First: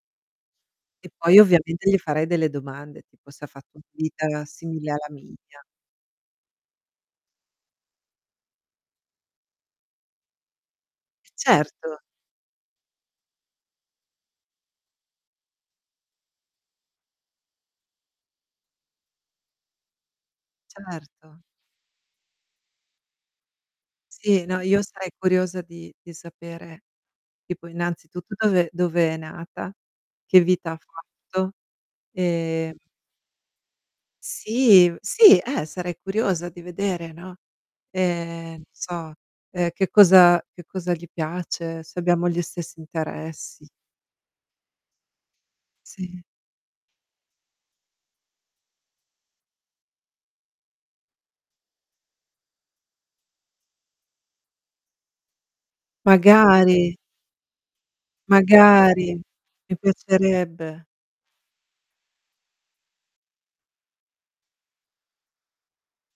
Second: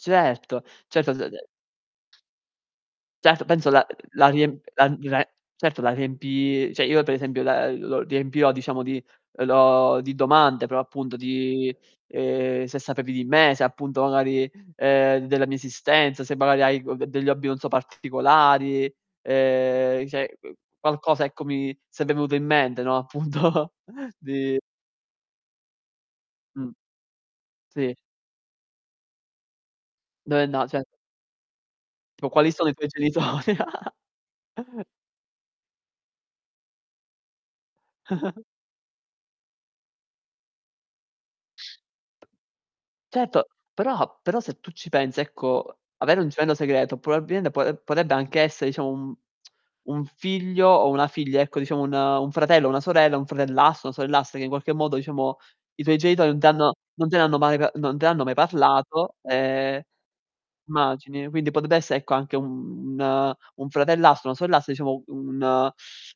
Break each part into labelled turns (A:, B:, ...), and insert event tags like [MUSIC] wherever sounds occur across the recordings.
A: Certo,
B: E
A: certo se de
B: poi, ovviamente, gli farei delle domande, tipo se
A: Certo,
B: ha
A: penso
B: fatto una
A: la uhm, la
B: vita
A: riemp la
B: simile
A: n
B: alla
A: la
B: mia.
A: certo la riempi cioè io, per esempio, la uhm, lo riempirò diciamo di uhm, lo di domande, però appunto
B: E
A: di
B: certo.
A: ehm, se sapevi di me, se appunto magari uhm, della mia esistenza, se magari hai [UNINTELLIGIBLE] degli hobby non so particolari, uhm, i cioè uhm, qualcosa,
B: Certo.
A: ecco, mi sarebbe venuto in mente, no, appunto,
B: Sì, no,
A: di
B: io sarei curiosa di di
A: Mh.
B: sapere tipo,
A: Sì.
B: innanzitutto, dove dove è nata, che
A: Beh, no,
B: vita ha
A: cioè
B: fatto.
A: Tipo: "Quali sono i
B: Ehm
A: tuoi genitori." [CHUCKLES]
B: Sì, v sì, eh, sarei curiosa di vedere, no,
A: [CHUCKLES]
B: ehm, non so, uhm, che cosa che cosa gli piace, se abbiamo gli stessi
A: Certo,
B: interessi.
A: però però, se tu ci pensi, ecco, avere
B: Sì.
A: un gemello segreto probabilmente po uhm, potrebbe anche essere, diciamo, un [TSK] un figlio o una figlia ecco, diciamo un un fratello o una sorella, un fratellastro, una sorellastra che in qualche modo, diciamo, i tuoi genitori non t'hanno
B: Magari.
A: non te ne hanno mai pa non te ne hanno mai
B: Magari,
A: parlato,
B: mi
A: ehm
B: piacerebbe.
A: immagini. Quindi potrebbe esse ecco, anche un un fratellastro, una sorellastra, diciamo, un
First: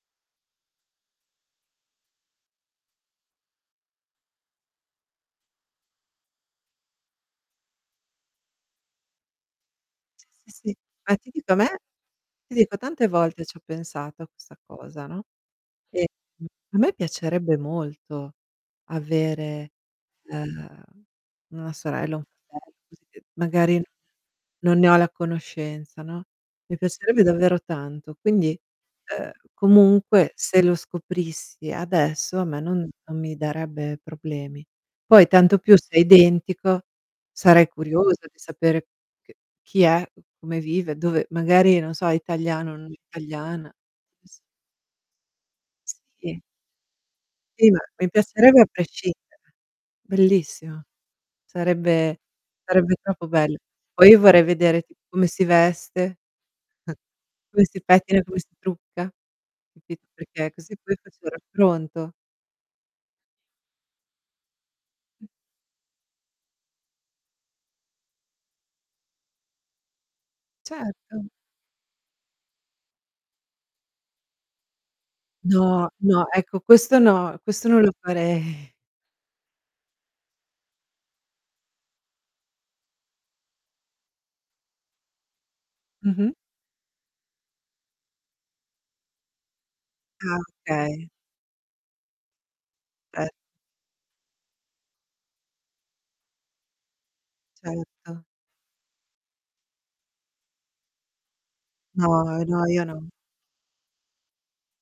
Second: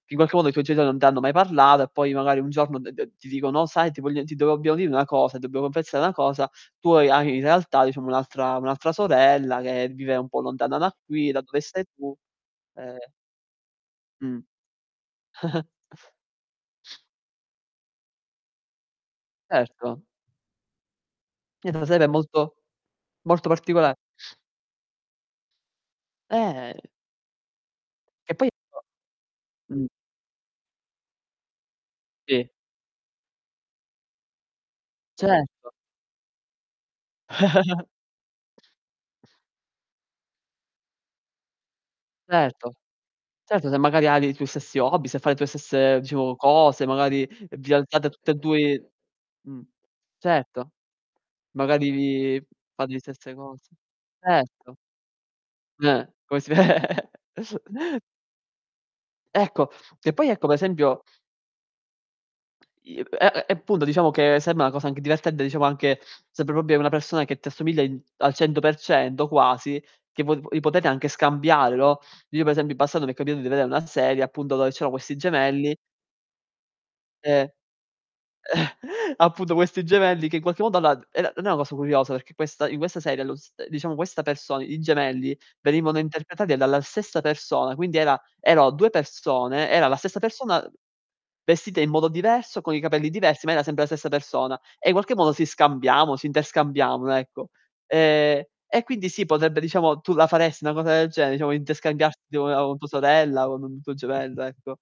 A: che in qualche modo i tuoi genitori non t'hanno mai parlato, e poi magari un giorno d d ti dicono: "Oh sai ti voglio ti devo dobbiamo dire una cosa, ti dobbiamo confessare una cosa, tu ha hai in realtà diciamo un'altra un'altra sorella che vive
B: Sì,
A: un po'
B: sì, sì.
A: lontana da
B: Ma ti
A: qui, da
B: dico a
A: dove
B: me
A: stai tu,
B: ti dico,
A: uhm"
B: tante volte ci ho pensato a
A: Mh.
B: questa cosa, no,
A: [CHUCKLES]
B: e, mhmm, a me piacerebbe molto avere,
A: Certo.
B: uhm,
A: Eh,
B: una
A: della serie è
B: sorella, un
A: molto
B: fratello così, che
A: molto
B: magari
A: particola
B: non ne ho la conoscenza, no, mi
A: Eh.
B: piacerebbe davvero tanto,
A: Che poi
B: quindi, uhm,
A: [UNINTELLIGIBLE] Mh.
B: comunque, se lo scoprissi adesso, a
A: Sì.
B: me non non mi darebbe problemi. Poi tanto
A: Certo.
B: più se è identico, sarei
A: [CHUCKLES]
B: curiosa di sapere c chi è, come vive, dove magari, non so, è italiano
A: Certo.
B: o non italiana.
A: Certo se magari ha
B: Eh
A: dei
B: sì.
A: tuoi stessi hobby, se fa le tue stesse, diciamo,
B: Sì.
A: cose, magari
B: Sì,
A: vi
B: ma mi
A: alzate tutte e
B: piacerebbe a
A: due
B: prescindere,
A: Mh. Certo.
B: bellissimo.
A: Magari
B: Sarebbe
A: vi fate
B: sarebbe
A: li
B: troppo
A: stesse
B: bello.
A: cose.
B: Poi io vorrei
A: Erto.
B: vedere tipo come si
A: Eh,
B: veste,
A: come si ve
B: [CHUCKLES]
A: [CHUCKLES]
B: come si pettina, come si trucca,
A: Ecco,
B: capito,
A: che poi ecco,
B: perché
A: pe
B: così poi
A: esempio
B: faccio il raffronto.
A: E e e punto diciamo che sembra una cosa anche
B: Mh.
A: divertente, diciamo anche sarebbe proprio una persona che ti assomiglia in al 100% quasi, che po vi potete anche
B: Certo.
A: scambiare, no, io per esempio in passato mi è capitato di vedere una serie, appunto, dove c'erano questi gemelli
B: No, no, ecco questo no,
A: E
B: questo non lo farei.
A: [CHUCKLES] appunto questi gemelli che in qualche modo allora d era non è una cosa curiosa perché questa in questa serie lo s diciamo questa persona i gemelli venivano
B: Mh-mh.
A: interpretati dalla stessa persona, quindi era erano 2 persone era la stessa
B: Ah,
A: persona
B: okay.
A: vestita in modo diverso, con i capelli
B: Eh.
A: diversi, ma era sempre la stessa persona, e in qualche modo si scambiamo, si interscambiavano, ecco.
B: Certo.
A: Ehm, e quindi sì, potrebbe, diciamo tu la faresti una cosa del genere, diciamo interscambiarti
B: No, no,
A: [UNINTELLIGIBLE] con
B: io
A: tua
B: no.
A: sorella, con un tuo gemello, ecco?